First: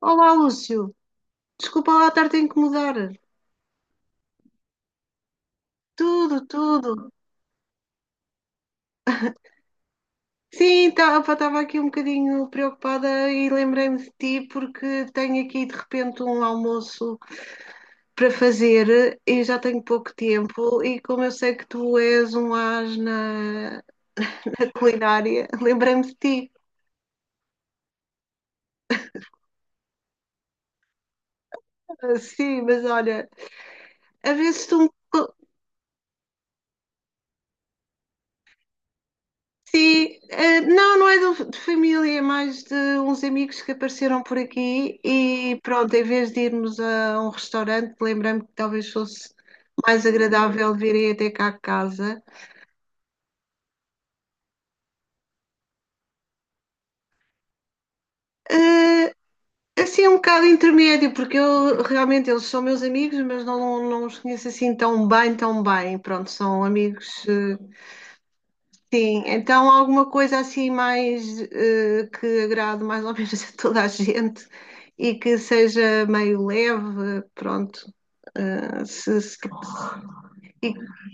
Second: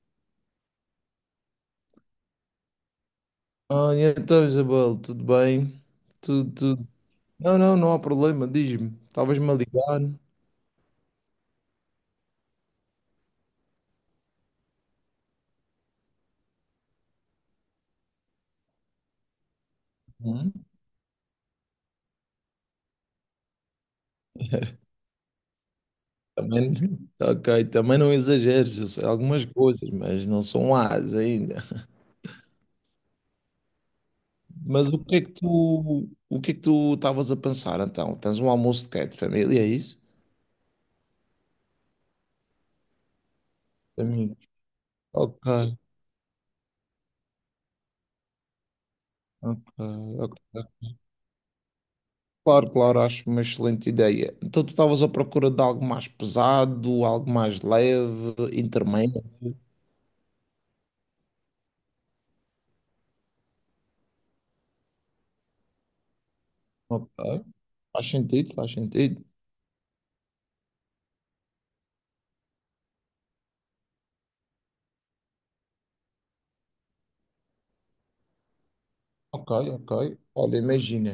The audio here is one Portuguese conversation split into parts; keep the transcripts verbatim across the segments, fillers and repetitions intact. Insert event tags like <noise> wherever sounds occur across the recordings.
Olá, Lúcio. Desculpa lá estar-te a incomodar. Olha, então, Isabel, tudo bem? Tudo, Tudo, tudo. tudo. Não, não, não há problema, diz-me. Estavas-me a ligar. Sim, estava aqui um bocadinho preocupada e lembrei-me de ti porque tenho aqui de repente um almoço para fazer e já tenho pouco Hum? tempo. E como eu sei que tu és um as na, <laughs> na culinária, lembrei-me de ti. Também, <laughs> ok, também não exageres, eu sei algumas coisas, mas não são as ainda. Ah, sim, mas olha, a ver se tu Mas me. o que é que tu, o que é que tu estavas a pensar então? Tens um almoço de quê? De família, é isso? Sim, eh, não, não é do- de família, é mais de uns amigos que apareceram Família. por aqui Ok, e pronto, em vez de irmos a um restaurante, lembrei-me que talvez fosse ok, mais agradável ok. virem até cá a casa. Claro, claro, acho uma excelente ideia. Então tu estavas à procura de algo mais pesado, algo mais leve, Eh, intermédio? assim, é um bocado intermédio, porque eu realmente eles são meus amigos, mas não, não os conheço assim tão bem, tão bem. Pronto, são Ok. amigos, eh, Faz sentido, faz sentido. Sim, então alguma coisa assim mais eh, que agrade mais ou <laughs> menos a toda a gente e que seja meio leve, pronto. Eh, se- se- Ok, ok. Olha, e- imagina.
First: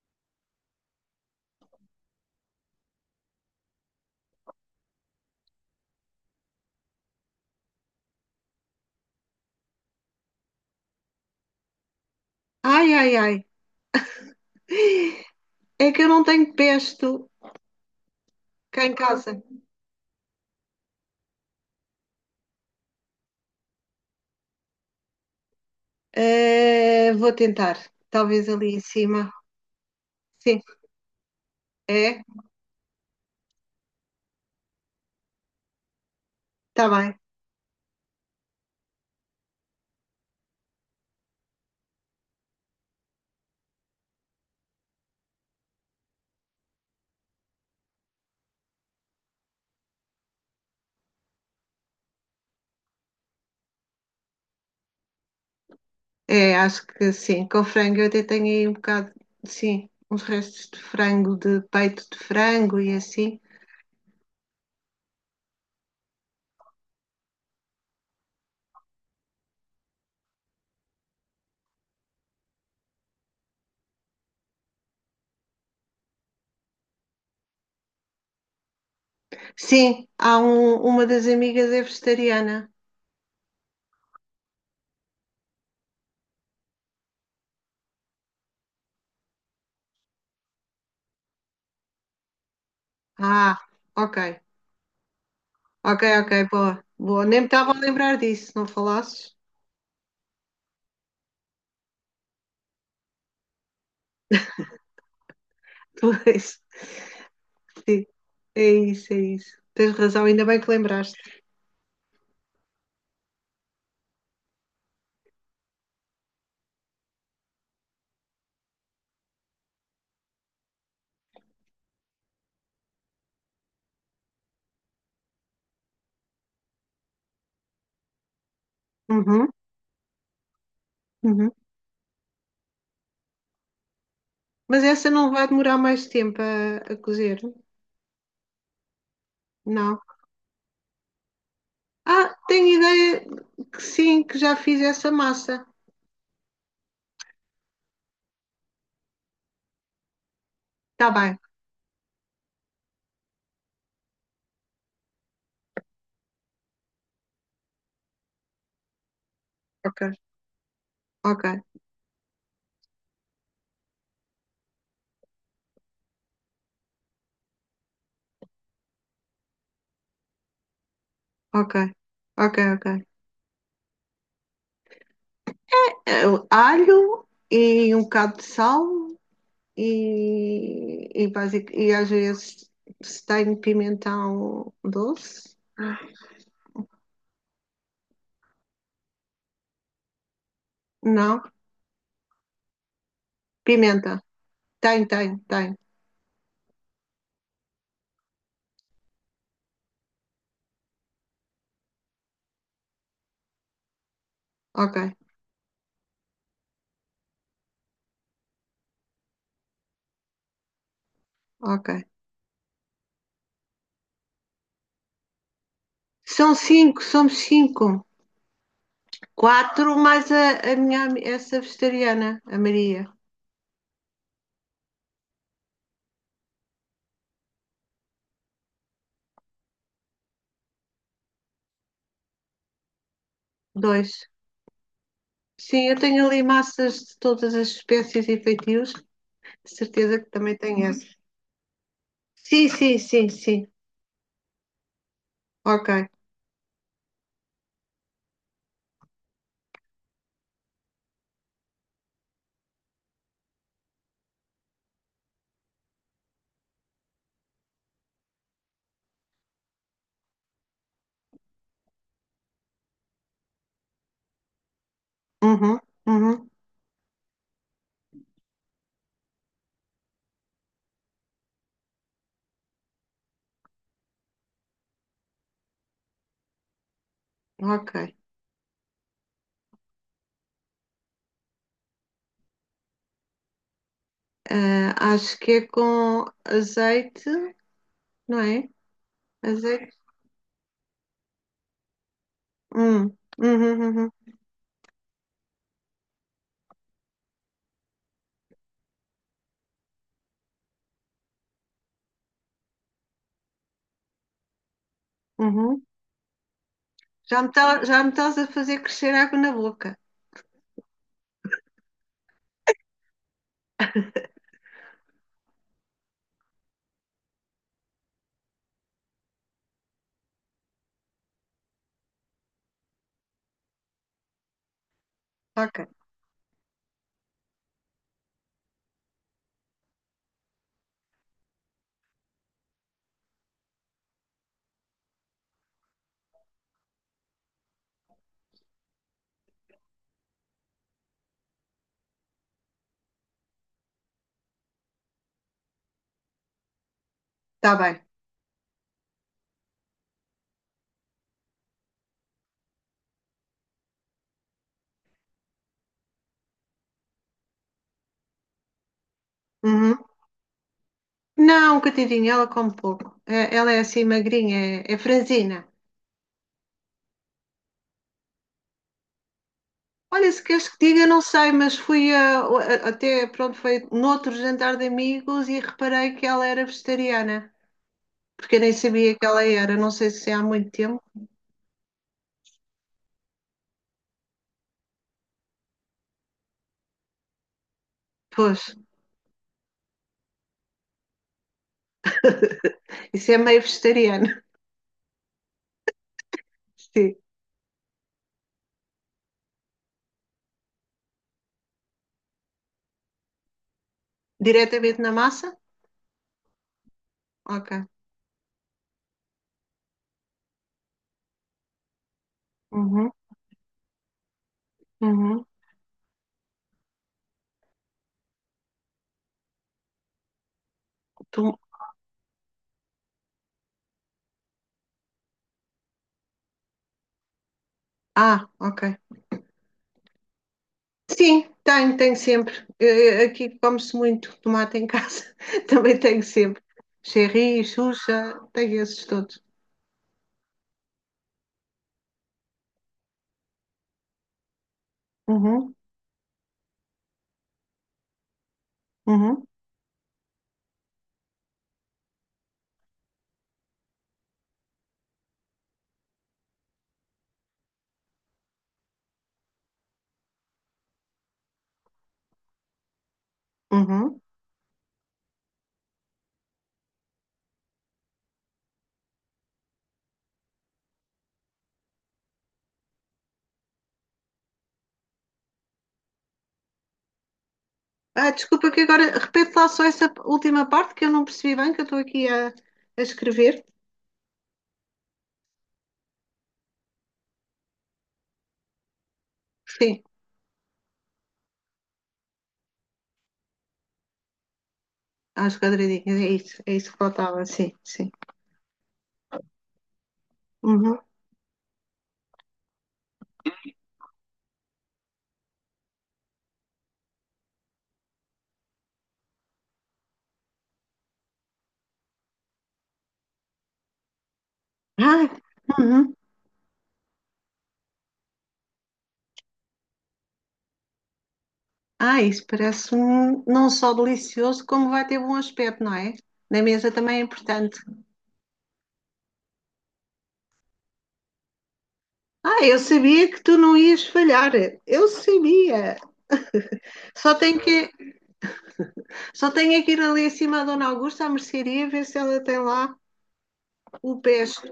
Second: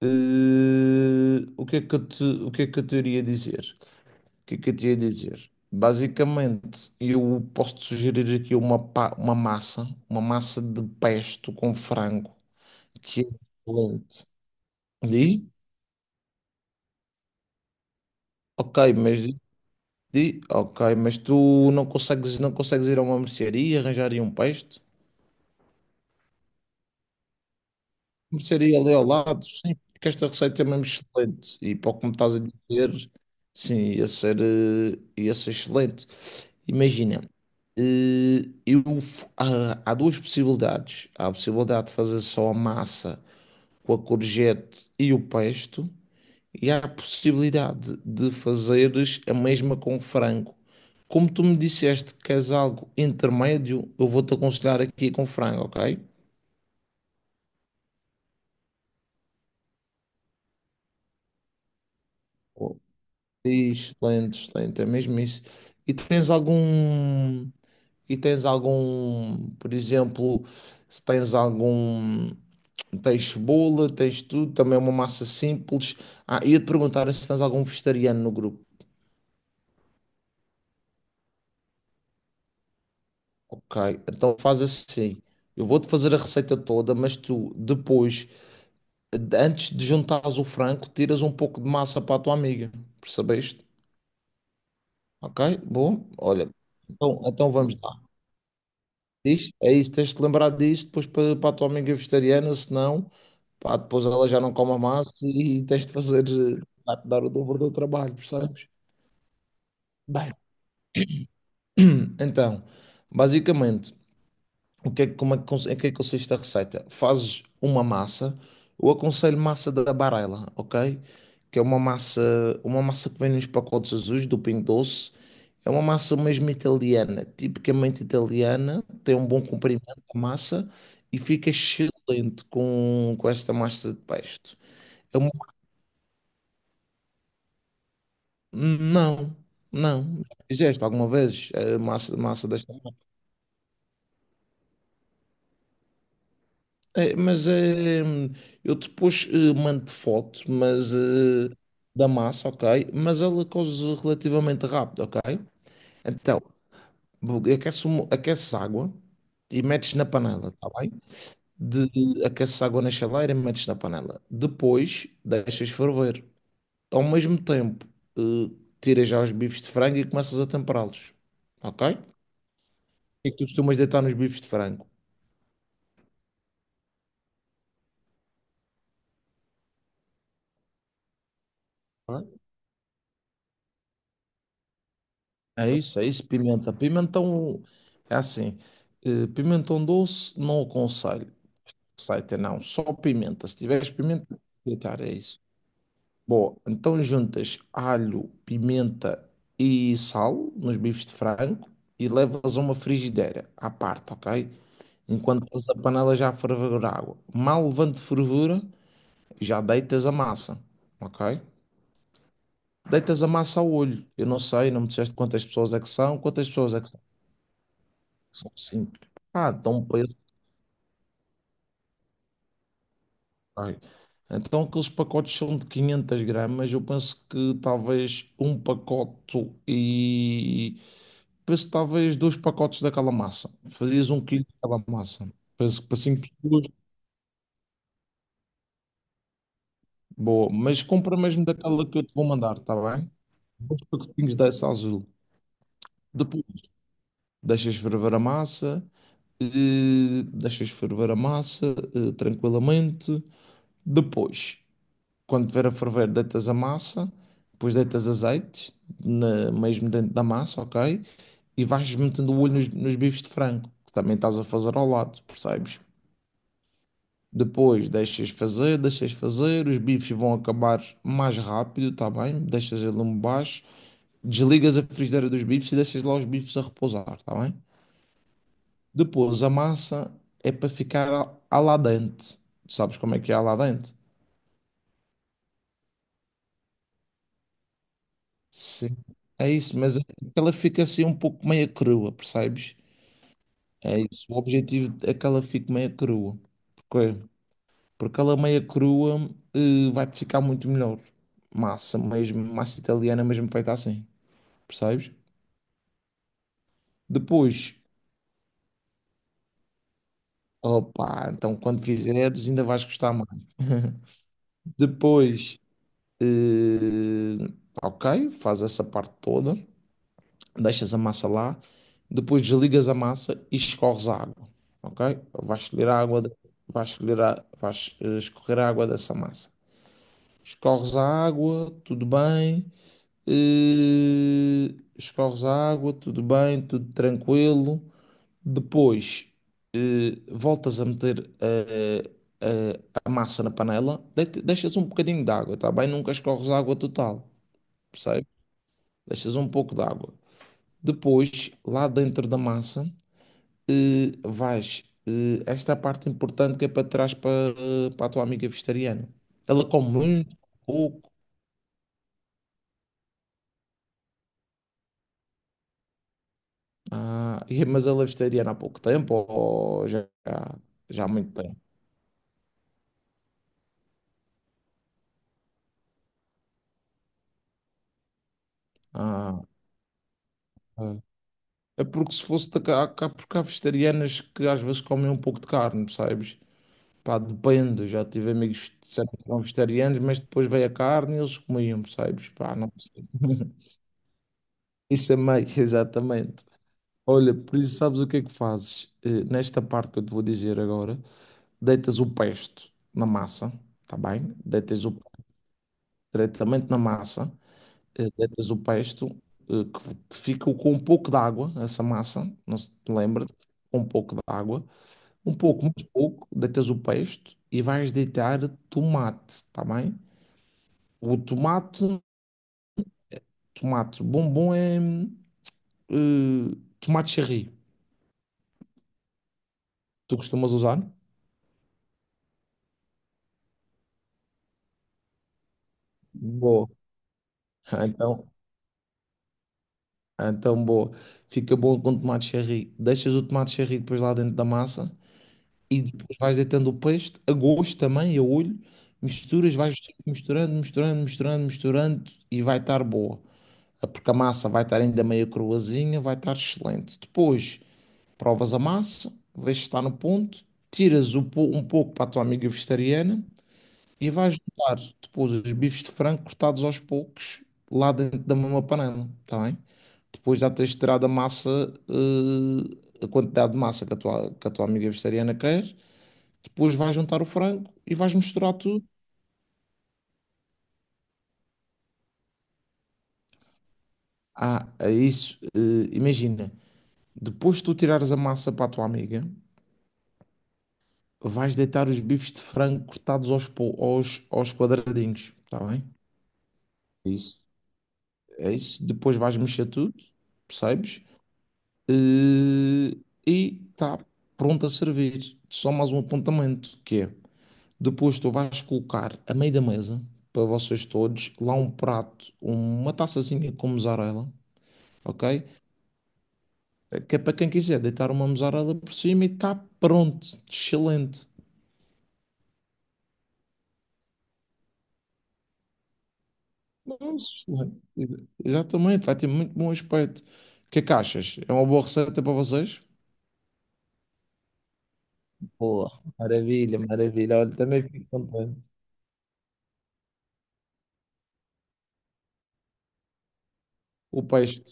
eh, o que é que eu te, o que é que eu te iria dizer? O que é que eu te ia dizer? Basicamente, eu posso te sugerir aqui uma, pa- uma massa, uma massa, de pesto com frango, Ai, ai, que é ai, excelente. Di? é que eu não tenho pesto Ok, cá em mas di, casa. di- ok, mas tu não consegues, não consegues ir a uma mercearia e arranjar aí um pesto? Eh, vou tentar, talvez ali Começaria em ali ao cima. lado, sim, porque esta Sim, receita é mesmo excelente. E para o que me é, estás a dizer, sim, ia ser, eh, ia ser excelente. tá bem. Imagina, eh, eu, f- há, há duas possibilidades. Há a possibilidade de fazer só a massa com a courgette e o pesto, e há a possibilidade de fazeres a mesma com frango. Como tu me disseste que queres algo intermédio, eu vou-te aconselhar aqui com frango, ok? É, acho que sim, com frango eu até tenho aí um bocado, sim, uns restos de frango, de peito de frango e assim. Excelente, excelente, é mesmo isso. E tens algum, e tens algum, por exemplo, se tens algum, tens cebola, tens tudo, também é uma massa simples. Ah, ia-te perguntar se tens algum vegetariano no grupo. Sim, há um- uma das amigas é vegetariana. Ok, então faz assim. Eu vou-te fazer a receita toda, mas tu depois, antes de juntares o frango, tiras um pouco de massa para a tua amiga. Ah, Percebeste? ok, Ok, ok, bom. ok, Olha, boa, então, boa. Nem me então estava vamos a lá. lembrar disso, não falasses? Isto- É isso, tens de te lembrar disso depois para, para a tua amiga vegetariana, senão, pá, depois ela já não come massa e tens de <laughs> fazer, Pois, eh, vai-te dar o dobro do sim, trabalho, percebes? é isso, é isso. Tens razão, Bem, ainda bem que lembraste. então, basicamente. O que é, como é que, cons- em que é que consiste a receita? Fazes uma massa, eu aconselho massa da Barela, ok? Que é uma massa, uma massa, que vem nos pacotes azuis do Pingo Doce. É uma massa mesmo italiana, tipicamente italiana, tem um bom Uhum, comprimento a massa e fica uhum. excelente com, com esta massa de pesto. Mas essa É não uma- vai demorar mais tempo a, a cozer? Não, Não. não. Já Fizeste alguma vez a massa, Ah, massa tenho desta? ideia que sim, que já fiz essa massa. É, mas eh, eu depois eh, mando foto, mas Tá bem, eh, da massa, ok? Mas ela coze relativamente rápido, ok? Então, aquece, uma- aquece água e metes ok, na panela, tá bem? ok, De, aqueces água na chaleira e metes na panela. Depois, deixas ferver. Ao mesmo tempo, eh, tiras já os bifes de frango e começas a temperá-los, ok, ok? O ok, ok. que é que tu costumas deitar nos bifes de frango? Eh, Alho e um bocado de sal e, e, basic, e às vezes se tem pimentão doce? É isso, é isso, pimenta. Pimentão é assim, eh, pimentão doce não aconselho. Não? Receita não, só pimenta. Se tiveres Pimenta. pimenta, deitar Tem, é tem, isso. tem. Bom, então juntas alho, pimenta e sal nos bifes de frango e levas a uma frigideira à parte, ok? Ok, Enquanto estás a panela já a ferver água. Mal levante fervura, já deitas a massa, ok? ok. Deitas a massa ao olho. Eu não sei, não me disseste quantas pessoas é que são, quantas São pessoas é que cinco, somos cinco. São cinco. Ah, tão Quatro preso. mais a, a minha, ami- essa vegetariana, a Maria. Ai. Então aqueles pacotes são de quinhentas gramas. Eu penso que talvez um pacote e... Penso que talvez dois pacotes daquela massa. Fazias um Dois. quilo daquela massa. Penso que Sim, eu para cinco tenho ali pessoas. massas de todas as espécies e feitios. De certeza que Boa. também Mas tem essa. compra mesmo daquela que eu te vou mandar, Sim, está sim, bem? sim, sim. Dois pacotinhos dessa azul. Ok. Depois deixas ferver a massa. Eh, Deixas ferver a massa eh, tranquilamente. Depois... Quando tiver a ferver, deitas a massa, depois deitas azeite, na- mesmo dentro da massa, ok? E vais metendo o olho nos, nos bifes de frango, que também estás a fazer ao lado, Uhum, percebes? uhum, Depois deixas fazer, deixas fazer, os bifes vão acabar mais rápido, tá bem? Deixas ele lume baixo, desligas a frigideira dos bifes e deixas lá os bifes a repousar, tá bem? ok. Depois a massa é para ficar al- al dente. Sabes como é que é al dente? Ah, acho que é com azeite, não é? Sim, é Mas isso, é. que- mas é que ela fica assim um pouco meia crua, percebes? Hum, uhum, É uhum, isso. O objetivo é que ela fique meia crua. Porquê? Porque ela meia crua eh, vai-te ficar muito melhor. Massa mesmo, massa italiana mesmo feita assim, percebes? uhum. Já me Depois, tá- já me estás a fazer crescer água na boca. opa, então quando fizeres ainda vais gostar mais. Depois, eh, ok, faz essa parte toda. deixas a massa lá, depois desligas a massa e escorres a água, ok? Vais Ok, escolher a água, de- vais escolher a, vais eh, escorrer a água dessa massa. Escorres a água, tudo bem, eh, escorres a água, tudo bem, tudo tranquilo. Depois, eh, voltas a meter eh, eh, a massa na panela, de- deixas um bocadinho de água, tá bem? Nunca escorres a água total, está bem. percebe? Deixas um pouco de água. Depois, lá dentro da massa, eh, vais, eh, esta é a parte importante que é para trás para, eh, para a tua amiga vegetariana. Ela come Uhum. muito, pouco, Não, coitadinha, ela come pouco. É- ela é assim magrinha, é, é franzina. ah, <laughs> e- mas ela é vegetariana há pouco tempo ou já, Olha, se queres que já diga, há não muito sei, tempo? mas fui a- a- até, pronto, foi noutro jantar de amigos e reparei que ela era vegetariana, porque eu nem sabia que Ah, ela era, não sei se é há muito ah. tempo. É porque se fosse da cá, cá- porque há vegetarianas que às vezes comem um pouco de carne, percebes? Pá, depende, já tive Pois, amigos que disseram que eram vegetarianos, mas depois veio a carne e eles comiam, percebes? Pá, não sei. isso é meio <laughs> vegetariano. Isso é meio, <laughs> exatamente. <laughs> Sim. Olha, por isso sabes o que é que fazes? Eh, nesta parte que eu te vou dizer agora, deitas o pesto na massa, tá bem? Deitas o Diretamente pesto na massa? diretamente na massa, Ok. eh, deitas o pesto eh, que, que fica com um pouco de água, essa massa, não se te Uhum, lembra? Com um pouco de água, um uhum. pouco, muito pouco, deitas o pesto e vais deitar tomate, tá bem? O Tu- tomate, tomate bombom é eh, tomate cherry. Ah, ok. Tu costumas usar? Sim, tenho, tenho sempre. Eh, eh, Aqui come-se muito tomate em casa. <laughs> Também tenho sempre. Boa. Cherry, <laughs> Então, Xuxa, tenho esses todos. Ah, Então, boa. Fica bom com tomate cherry. Deixas o tomate cherry depois lá dentro da massa Uhum, e depois vais deitando o peixe a gosto também, a olho. uhum, Misturas, vais misturando, misturando, misturando, misturando e vai estar boa. Ah, Porque a massa vai estar ainda meio cruazinha, vai estar excelente. Depois, provas a massa, vês se está no ponto, tiras o po- um pouco para a tua amiga vegetariana e uhum. vais botar depois os bifes de frango cortados aos poucos lá dentro da mesma panela, está bem? depois já tens de tirar da massa, eh, a quantidade de massa que a tua, que a tua amiga vegetariana quer, depois vais juntar o frango e vais Ah, misturar desculpa que tudo. agora repete lá só essa última parte que eu não percebi bem, que eu estou aqui a, a escrever. Ah, é isso, eh, imagina, depois de tu tirares a massa para a tua amiga, Sim, vais deitar os bifes de frango cortados aos, po- aos, aos quadradinhos, às está bem? quadradinhas, é isso, é isso que É Isso, faltava, sim, sim. é isso. Depois vais mexer tudo, Uhum. percebes? Eh, e está pronto a servir. Só mais um apontamento, que é Depois tu vais colocar a meio da mesa, para vocês todos, lá um prato, uma taçazinha com mussarela, Ah, ok? uhum. Que é para quem quiser deitar uma mussarela por cima e está pronto, excelente. Ah, isso parece, um, não só delicioso, como vai ter bom aspecto, não é? Na mesa também é Mas, importante. excelente. Exatamente, vai ter muito bom aspecto. O que é que achas? É uma boa receita para Ah, eu vocês? sabia que tu não ias falhar. Eu Boa, sabia. maravilha, Só maravilha. Olha, tenho também que, fico contente. só tenho é que ir ali acima da Dona Augusta à mercearia ver se ela tem lá o O peixe. pesto.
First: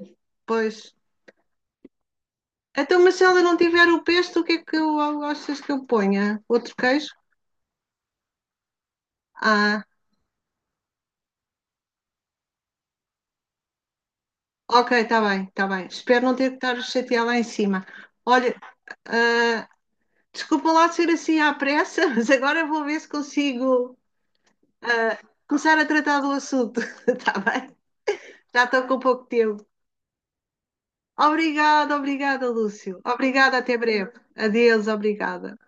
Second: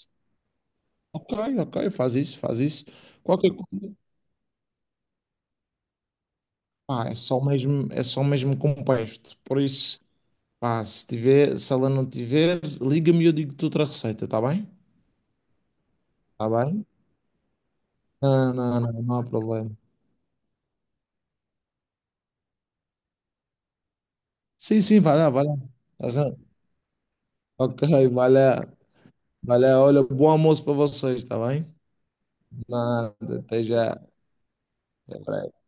Pois. Ok, ok, faz isso, faz isso. Então, mas se ela Qualquer não tiver coisa. o pesto, o que é que eu gostas que eu ponha? Outro Ah, queijo? é só mesmo, é só mesmo com peixe. Por Ah, isso. Pá, se tiver, se ela não tiver, liga-me e eu digo-te outra receita, está bem? ok, está bem, está bem. Espero não Está ter que estar a bem? chatear lá em cima. Não, Olha, não, não, não há ah, problema. desculpa lá ser assim à pressa, <laughs> mas agora vou ver se consigo Sim, sim, vai ah, lá, vai lá. começar a tratar do Aham. assunto. <laughs> Está bem? Ok, vai Já lá, estou com pouco vai tempo. lá. Olha, bom almoço para vocês, está bem? Obrigada, obrigada, Lúcio. Nada, Obrigada, até até já. breve. Adeus, Até obrigada. breve.